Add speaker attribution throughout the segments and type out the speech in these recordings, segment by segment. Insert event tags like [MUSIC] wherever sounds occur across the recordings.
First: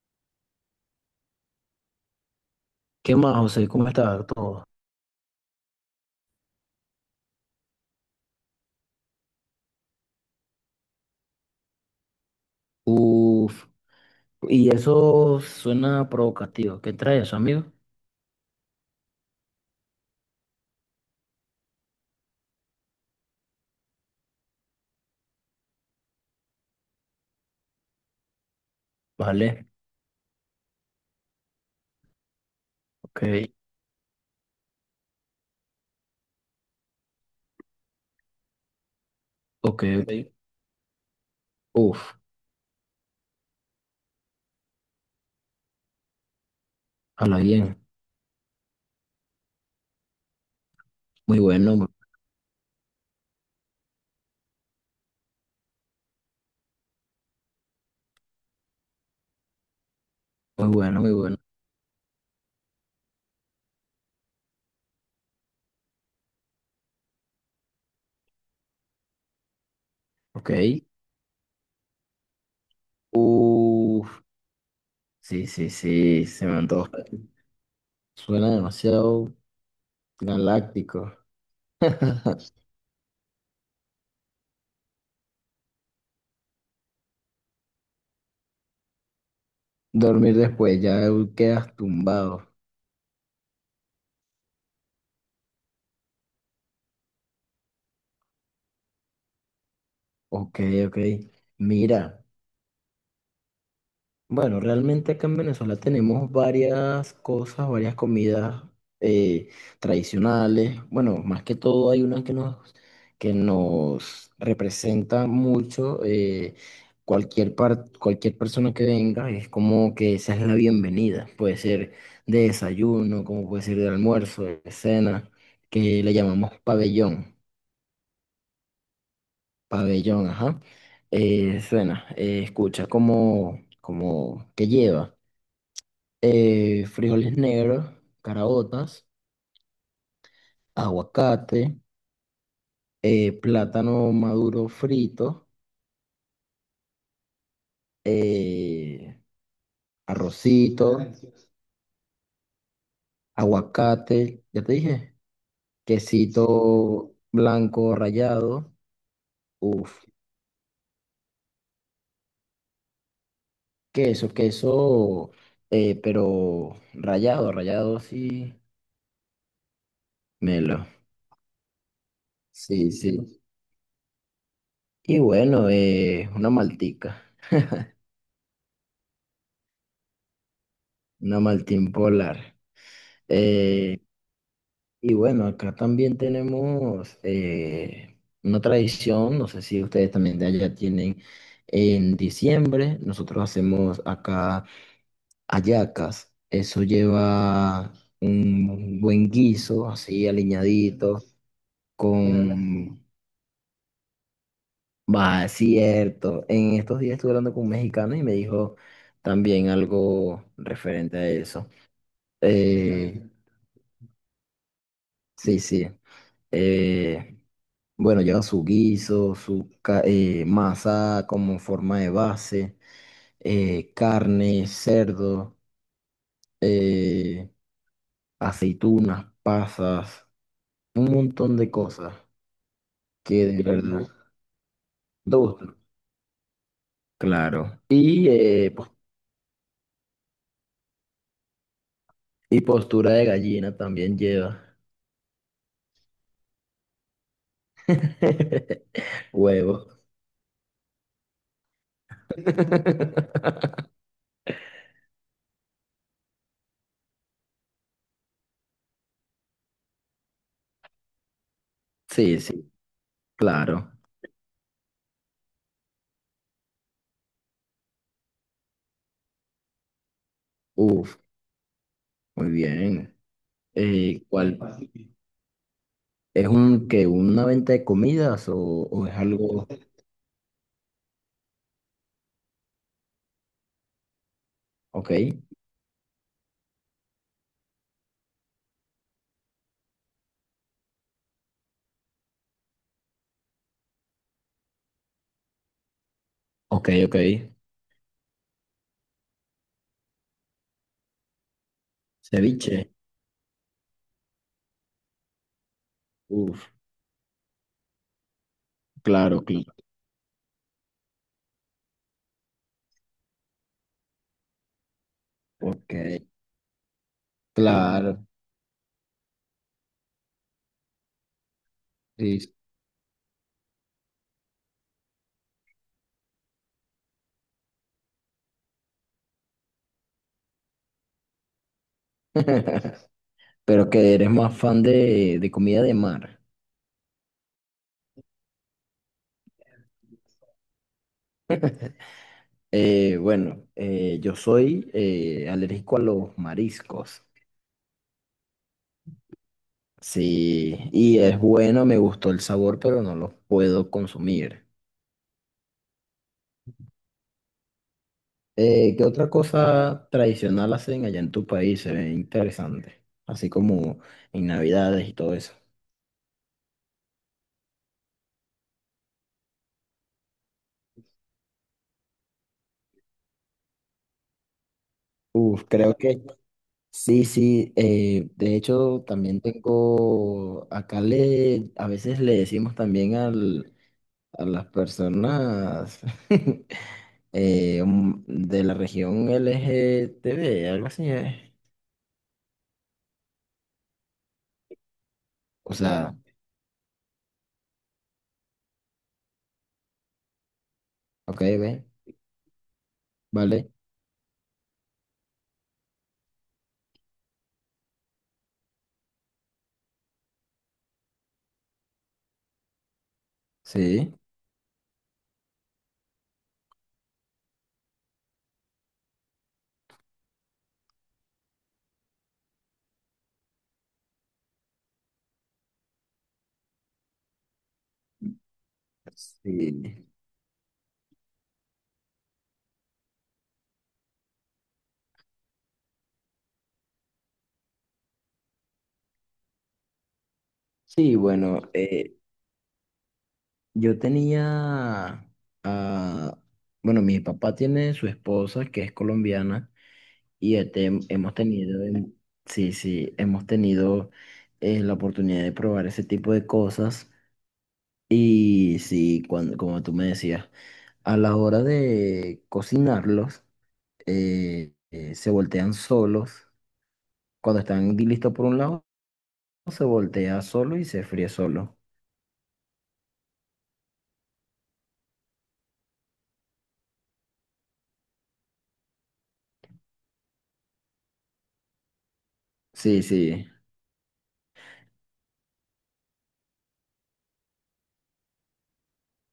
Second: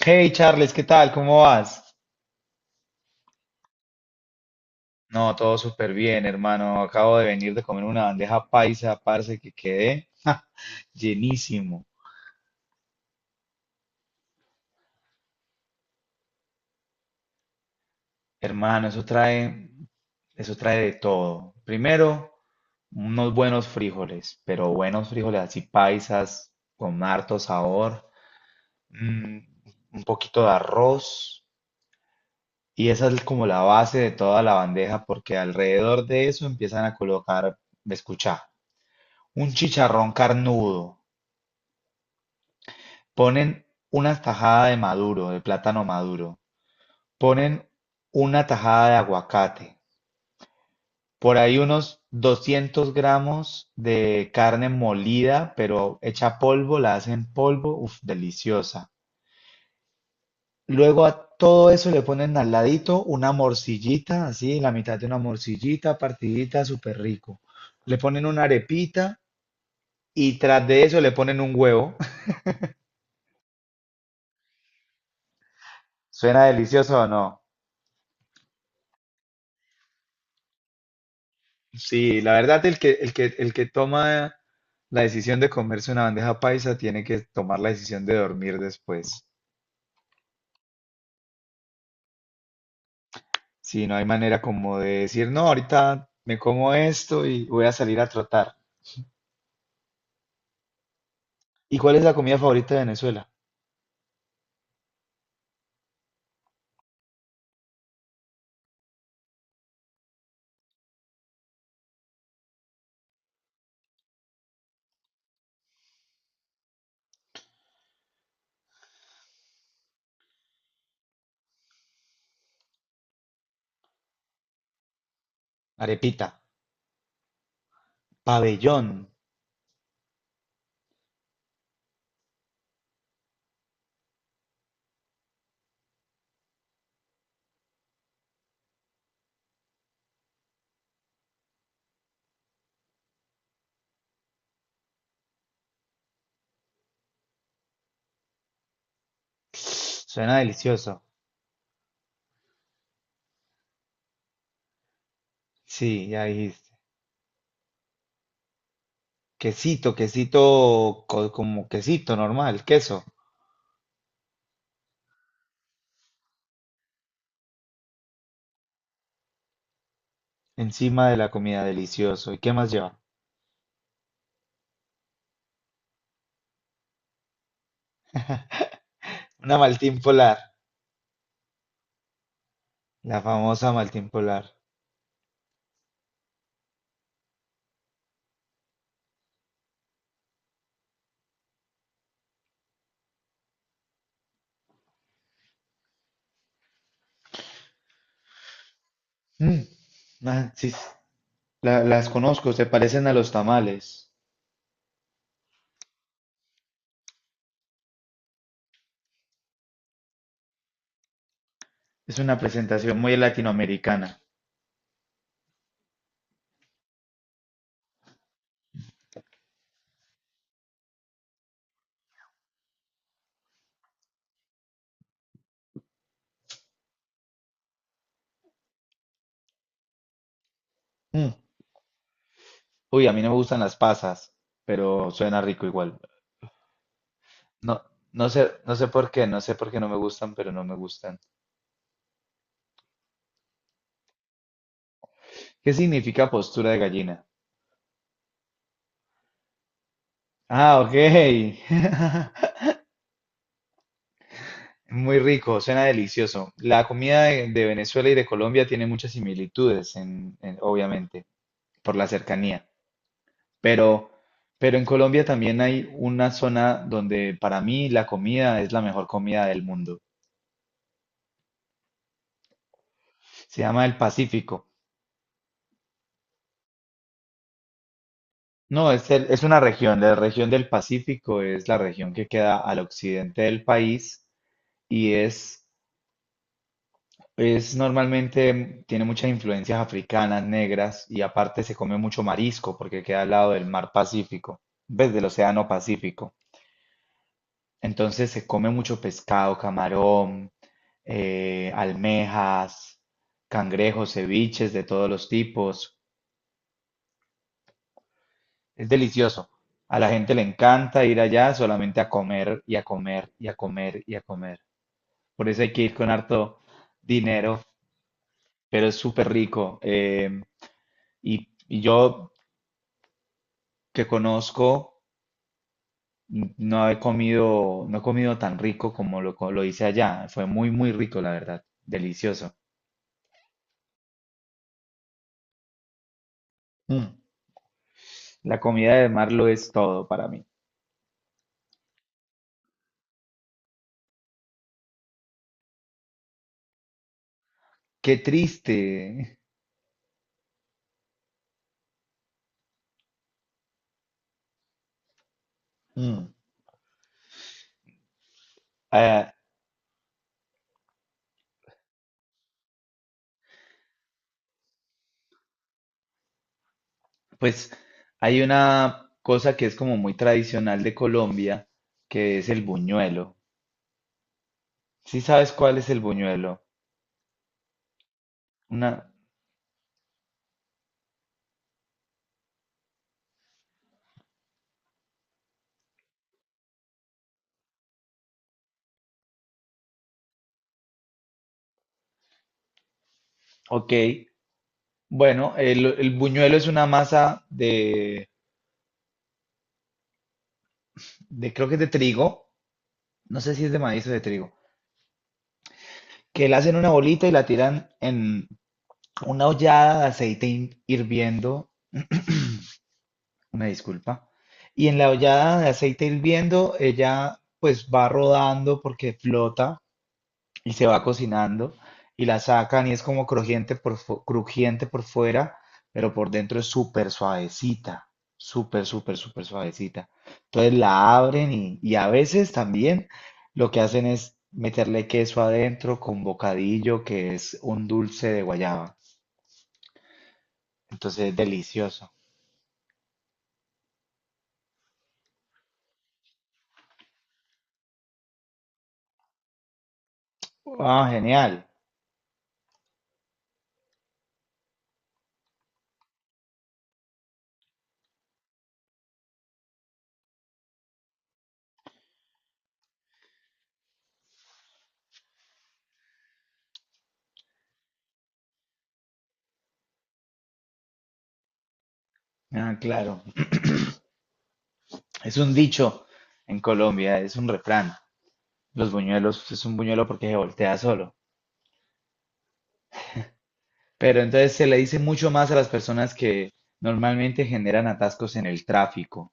Speaker 1: Hey Charles, ¿qué tal? ¿Cómo vas?
Speaker 2: ¿Qué más, José? ¿Cómo está todo?
Speaker 1: No, todo súper bien, hermano. Acabo de venir de comer una bandeja paisa, parce, que quedé llenísimo.
Speaker 2: Uf, y eso suena provocativo. ¿Qué trae eso, amigo?
Speaker 1: Hermano, eso trae de todo. Primero, unos buenos frijoles, pero buenos frijoles así paisas, con harto sabor, mm,
Speaker 2: Vale,
Speaker 1: un poquito de arroz, y esa
Speaker 2: ok,
Speaker 1: es como la base de toda la bandeja, porque alrededor de eso empiezan a colocar, escucha, un
Speaker 2: ok, ok.
Speaker 1: chicharrón carnudo.
Speaker 2: Uf,
Speaker 1: Ponen una tajada de maduro, de plátano maduro.
Speaker 2: habla
Speaker 1: Ponen
Speaker 2: bien.
Speaker 1: una tajada de aguacate. Por
Speaker 2: Muy
Speaker 1: ahí
Speaker 2: bueno,
Speaker 1: unos 200 gramos de carne molida, pero hecha polvo, la hacen polvo, uf, deliciosa.
Speaker 2: muy bueno,
Speaker 1: Luego
Speaker 2: muy
Speaker 1: a
Speaker 2: bueno.
Speaker 1: todo eso le ponen al ladito una morcillita, así, la mitad de una morcillita, partidita, súper rico. Le ponen una arepita y
Speaker 2: Ok.
Speaker 1: tras de eso le ponen un huevo. [LAUGHS]
Speaker 2: Uf, sí, sí, sí,
Speaker 1: ¿Suena
Speaker 2: se me antoja.
Speaker 1: delicioso o no?
Speaker 2: Suena demasiado galáctico.
Speaker 1: Sí, la
Speaker 2: [LAUGHS]
Speaker 1: verdad, el que toma la decisión de comerse una bandeja paisa tiene que tomar la decisión de dormir después.
Speaker 2: Dormir después, ya quedas tumbado.
Speaker 1: Si no hay manera como de decir, no, ahorita me como esto y voy a salir a trotar.
Speaker 2: Ok, ok.
Speaker 1: ¿Y cuál es la
Speaker 2: Mira.
Speaker 1: comida favorita de Venezuela?
Speaker 2: Bueno, realmente acá en Venezuela tenemos varias cosas, varias comidas eh, tradicionales. Bueno, más que todo hay unas que que nos representan mucho. Cualquier persona que venga es como que esa es la bienvenida. Puede ser de desayuno, como puede ser de almuerzo, de cena, que le
Speaker 1: Arepita,
Speaker 2: llamamos pabellón.
Speaker 1: pabellón.
Speaker 2: Pabellón, ajá. Suena, escucha como, como que lleva. Frijoles negros, caraotas, aguacate, plátano maduro frito, eh,
Speaker 1: Suena
Speaker 2: arrocito,
Speaker 1: delicioso.
Speaker 2: aguacate, ya te dije,
Speaker 1: Sí, ya dijiste.
Speaker 2: quesito blanco rallado,
Speaker 1: Quesito,
Speaker 2: uff,
Speaker 1: quesito, como quesito normal, queso.
Speaker 2: queso, queso, pero rallado, rallado así, melo,
Speaker 1: Encima de la comida, delicioso. ¿Y qué más
Speaker 2: sí,
Speaker 1: lleva?
Speaker 2: sí. Y bueno, una maltica,
Speaker 1: Una Maltín Polar,
Speaker 2: una Maltín Polar.
Speaker 1: la famosa
Speaker 2: eh
Speaker 1: Maltín Polar.
Speaker 2: Y bueno, acá también tenemos una tradición, no sé si ustedes también de allá tienen, en diciembre nosotros hacemos acá hallacas, eso lleva un buen
Speaker 1: Mm,
Speaker 2: guiso, así
Speaker 1: ah, sí,
Speaker 2: aliñadito,
Speaker 1: las conozco, se
Speaker 2: con...
Speaker 1: parecen a los tamales.
Speaker 2: Va, es cierto, en estos días estuve hablando con un mexicano y me dijo también algo referente a eso.
Speaker 1: Es una presentación muy
Speaker 2: Eh,
Speaker 1: latinoamericana.
Speaker 2: Sí, sí. Eh, bueno, lleva su guiso, masa como forma de base, carne, cerdo, eh, aceitunas, pasas, un
Speaker 1: Mm,
Speaker 2: montón de cosas
Speaker 1: uy, a mí no me
Speaker 2: que
Speaker 1: gustan
Speaker 2: de
Speaker 1: las
Speaker 2: verdad
Speaker 1: pasas, pero
Speaker 2: te
Speaker 1: suena rico
Speaker 2: gustan.
Speaker 1: igual. No,
Speaker 2: Claro. Y,
Speaker 1: no sé por qué, no sé por qué no me gustan, pero no me gustan.
Speaker 2: y postura de gallina también lleva.
Speaker 1: ¿Qué significa postura de gallina?
Speaker 2: [LAUGHS] Huevo.
Speaker 1: Ah, ok. [LAUGHS]
Speaker 2: [LAUGHS]
Speaker 1: Muy rico, suena delicioso. La comida de Venezuela y de Colombia tiene muchas similitudes, obviamente, por la
Speaker 2: Sí,
Speaker 1: cercanía.
Speaker 2: sí, claro.
Speaker 1: Pero, pero en Colombia también hay una zona donde para mí la comida es la mejor comida del mundo.
Speaker 2: Uf, muy bien.
Speaker 1: Se llama el
Speaker 2: ¿Cuál?
Speaker 1: Pacífico.
Speaker 2: ¿Es un que una venta de comidas
Speaker 1: No,
Speaker 2: o es
Speaker 1: es una
Speaker 2: algo?
Speaker 1: región. La región del Pacífico es la región que queda al occidente del país
Speaker 2: Ok,
Speaker 1: y es, es normalmente, tiene muchas influencias africanas, negras y aparte se come mucho marisco porque queda al lado del mar Pacífico, ves del océano Pacífico.
Speaker 2: ok, ok.
Speaker 1: Entonces se come mucho pescado, camarón,
Speaker 2: Ceviche.
Speaker 1: almejas, cangrejos, ceviches de todos los tipos.
Speaker 2: Uf,
Speaker 1: Es
Speaker 2: claro,
Speaker 1: delicioso.
Speaker 2: claro.
Speaker 1: A la gente le encanta ir allá solamente a comer y a comer y a comer y a comer. Por eso hay que
Speaker 2: Ok,
Speaker 1: ir con harto dinero,
Speaker 2: claro.
Speaker 1: pero es súper rico. Y yo
Speaker 2: Sí.
Speaker 1: que conozco, no he comido, no he comido tan rico como lo hice allá. Fue muy rico, la verdad. Delicioso.
Speaker 2: [LAUGHS] Pero que eres más fan de comida de mar.
Speaker 1: Mm. La comida de mar lo es todo para mí.
Speaker 2: Bueno, yo soy alérgico a los mariscos.
Speaker 1: Qué triste.
Speaker 2: Sí, y es bueno, me gustó el sabor, pero no los puedo consumir.
Speaker 1: Mm,
Speaker 2: ¿Qué otra
Speaker 1: ah,
Speaker 2: cosa tradicional hacen allá en tu país? Se ve interesante, así como en Navidades y todo eso.
Speaker 1: pues hay una cosa que es como muy tradicional de Colombia, que es el buñuelo. ¿Sí sabes
Speaker 2: Uf,
Speaker 1: cuál es
Speaker 2: creo
Speaker 1: el
Speaker 2: que
Speaker 1: buñuelo?
Speaker 2: sí, sí. De
Speaker 1: Una,
Speaker 2: hecho, también tengo, acá le, a veces le decimos también al, a las personas [LAUGHS] de la región LGTB algo así es.
Speaker 1: ok. Bueno,
Speaker 2: O
Speaker 1: el
Speaker 2: sea,
Speaker 1: buñuelo es una masa de,
Speaker 2: ok,
Speaker 1: de, creo que es
Speaker 2: ve,
Speaker 1: de trigo, no sé si
Speaker 2: vale,
Speaker 1: es de maíz o de trigo, que la hacen una bolita y la tiran en una ollada de aceite hirviendo. Una
Speaker 2: sí.
Speaker 1: disculpa. Y en la ollada de aceite hirviendo, ella pues va rodando porque flota y se va cocinando y la sacan y es como crujiente crujiente por fuera, pero por dentro es súper suavecita, súper
Speaker 2: Sí,
Speaker 1: suavecita. Entonces la abren y a veces también lo que hacen es meterle queso adentro con bocadillo, que es un dulce de guayaba.
Speaker 2: sí,
Speaker 1: Entonces es
Speaker 2: bueno,
Speaker 1: delicioso.
Speaker 2: yo tenía, ah, bueno, mi papá tiene su esposa que es colombiana y este,
Speaker 1: Ah,
Speaker 2: hemos
Speaker 1: genial.
Speaker 2: tenido, sí, sí, hemos tenido la oportunidad de probar ese tipo de cosas y sí, cuando, como tú me decías, a la hora de cocinarlos, se voltean solos. Cuando están listos por un lado, se voltea solo y se fríe solo.
Speaker 1: Ah, claro. Es un dicho en Colombia, es un refrán. Los buñuelos pues, es un buñuelo porque se voltea solo.
Speaker 2: Sí, sí,
Speaker 1: Pero entonces se le dice mucho más a las personas que normalmente generan atascos en el tráfico.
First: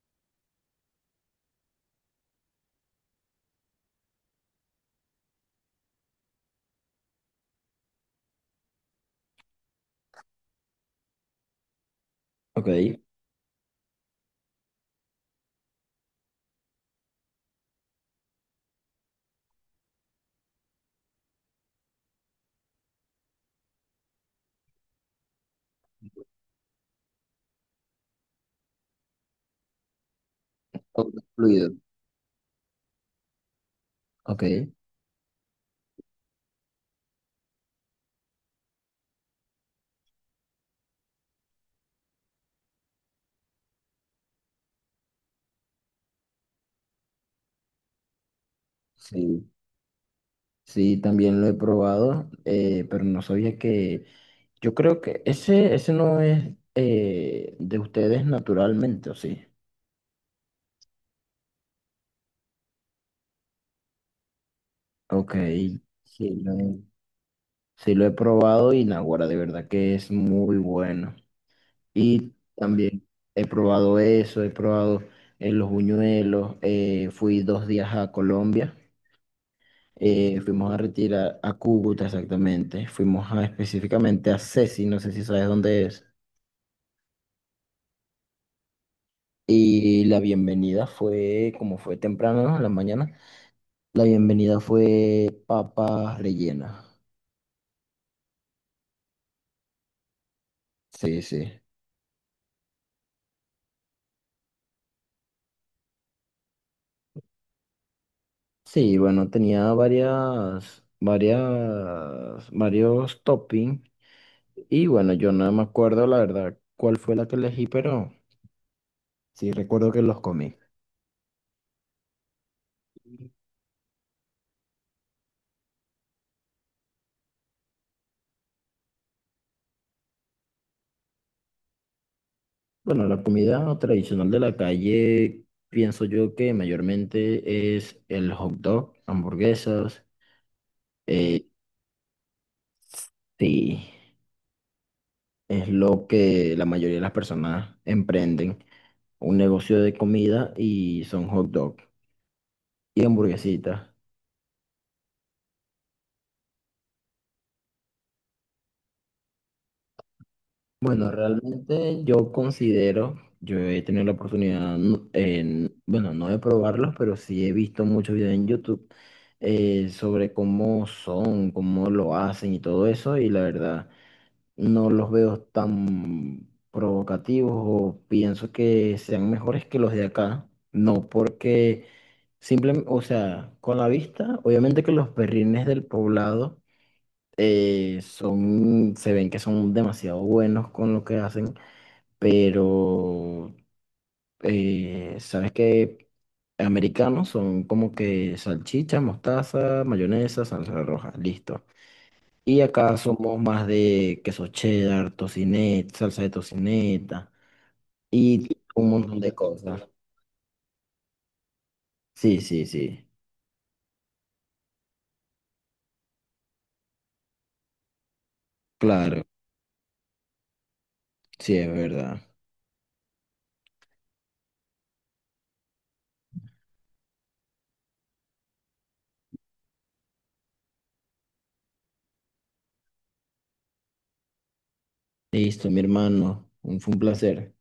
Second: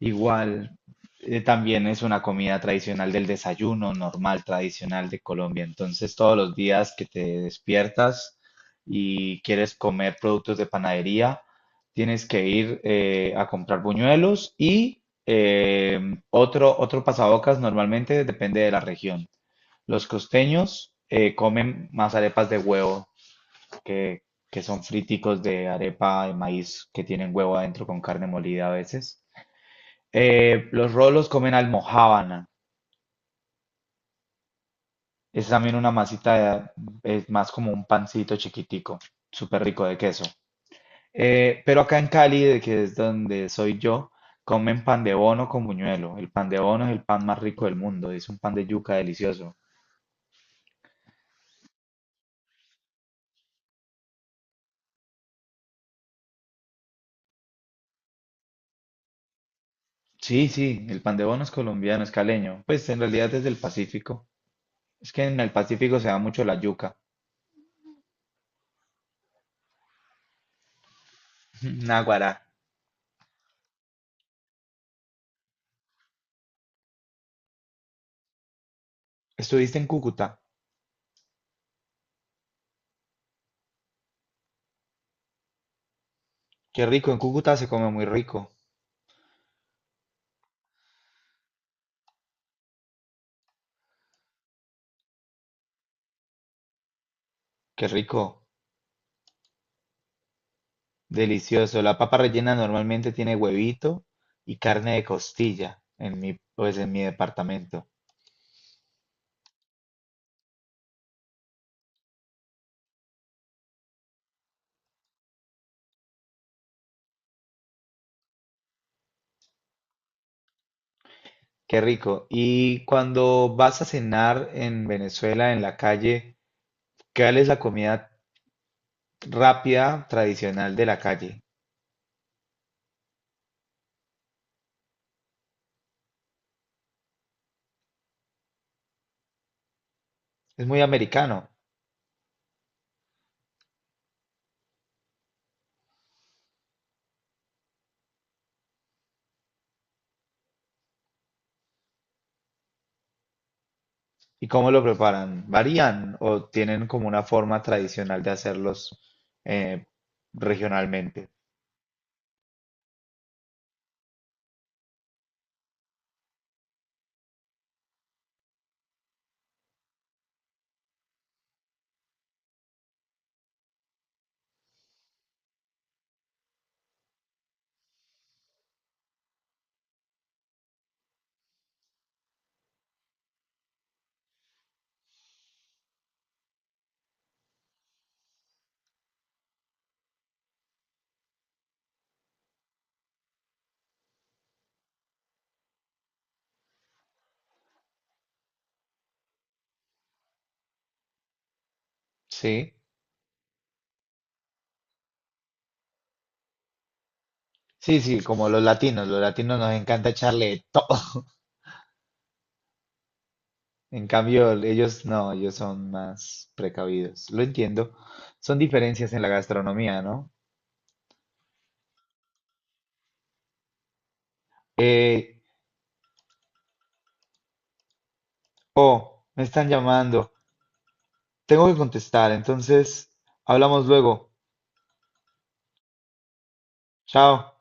Speaker 1: Igual, también es una comida tradicional del desayuno normal, tradicional de Colombia. Entonces, todos los días que te despiertas y quieres comer productos de panadería, tienes que ir
Speaker 2: ok.
Speaker 1: a comprar buñuelos y otro pasabocas normalmente depende de la región. Los costeños comen más arepas de huevo, que, que son friticos de arepa de maíz que tienen huevo adentro con carne molida a veces. Los rolos comen
Speaker 2: Fluido,
Speaker 1: almojábana.
Speaker 2: ok.
Speaker 1: Es también una masita, es más como un pancito chiquitico, súper rico de queso. Pero acá en Cali, de que es donde soy yo, comen pan de bono con buñuelo. El pan de bono es el pan más rico del mundo, es un pan de yuca
Speaker 2: Sí.
Speaker 1: delicioso.
Speaker 2: Sí, también lo he probado, pero no sabía que... Yo creo que ese no es de ustedes naturalmente, ¿o sí?
Speaker 1: Sí, sí, el pan de bono es colombiano, es caleño. Pues en realidad es del Pacífico. Es que
Speaker 2: Ok,
Speaker 1: en el Pacífico se da
Speaker 2: sí
Speaker 1: mucho
Speaker 2: lo
Speaker 1: la
Speaker 2: he,
Speaker 1: yuca.
Speaker 2: sí lo he probado y naguará, de verdad que es muy bueno.
Speaker 1: [LAUGHS]
Speaker 2: Y
Speaker 1: Naguará.
Speaker 2: también he probado eso, he probado los buñuelos, fui 2 días a Colombia,
Speaker 1: Estuviste en Cúcuta.
Speaker 2: fuimos a retirar a Cúcuta exactamente, fuimos a, específicamente a Ceci, no sé si sabes dónde es.
Speaker 1: Qué rico, en Cúcuta se come muy rico.
Speaker 2: Y la bienvenida fue, como fue temprano, ¿no? En la mañana, la bienvenida fue papas rellenas.
Speaker 1: Qué rico.
Speaker 2: Sí, sí.
Speaker 1: Delicioso. La papa rellena normalmente tiene huevito y carne de costilla en mi, pues en mi departamento.
Speaker 2: Sí, bueno, tenía varias, varias, varios toppings. Y bueno, yo no me acuerdo la verdad cuál fue la que elegí, pero sí recuerdo que los comí.
Speaker 1: Qué rico. Y cuando vas a cenar en Venezuela, en la calle, ¿cuál es la comida rápida tradicional de la calle?
Speaker 2: Bueno, la comida tradicional de la calle, pienso yo que mayormente es el hot dog, hamburguesas.
Speaker 1: Es muy
Speaker 2: eh,
Speaker 1: americano.
Speaker 2: sí. Es lo que la mayoría de las personas emprenden, un negocio de comida y son hot dog y hamburguesitas.
Speaker 1: ¿Y cómo lo preparan? ¿Varían o tienen como una forma tradicional de hacerlos eh,
Speaker 2: Bueno,
Speaker 1: regionalmente?
Speaker 2: realmente yo considero, yo he tenido la oportunidad, bueno, no de probarlos, pero sí he visto muchos videos en YouTube sobre cómo son, cómo lo hacen y todo eso, y la verdad. No los veo tan provocativos o pienso que sean mejores que los de acá. No, porque simplemente, o sea, con la vista, obviamente que los perrines del poblado son, se ven que son demasiado buenos con lo que hacen, pero sabes que americanos son como que salchicha, mostaza, mayonesa, salsa roja, listo. Y
Speaker 1: Sí,
Speaker 2: acá somos más de queso cheddar, tocineta, salsa de tocineta
Speaker 1: sí, sí, como
Speaker 2: y
Speaker 1: los
Speaker 2: un
Speaker 1: latinos.
Speaker 2: montón
Speaker 1: Los
Speaker 2: de
Speaker 1: latinos nos
Speaker 2: cosas.
Speaker 1: encanta echarle de todo.
Speaker 2: Sí, sí, sí.
Speaker 1: En cambio, ellos no, ellos son más precavidos. Lo entiendo. Son diferencias en
Speaker 2: Claro,
Speaker 1: la gastronomía, ¿no?
Speaker 2: sí, es verdad.
Speaker 1: Eh, oh, me están llamando. Tengo que contestar, entonces hablamos luego.
Speaker 2: Listo, mi hermano. Fue un
Speaker 1: Chao.
Speaker 2: placer.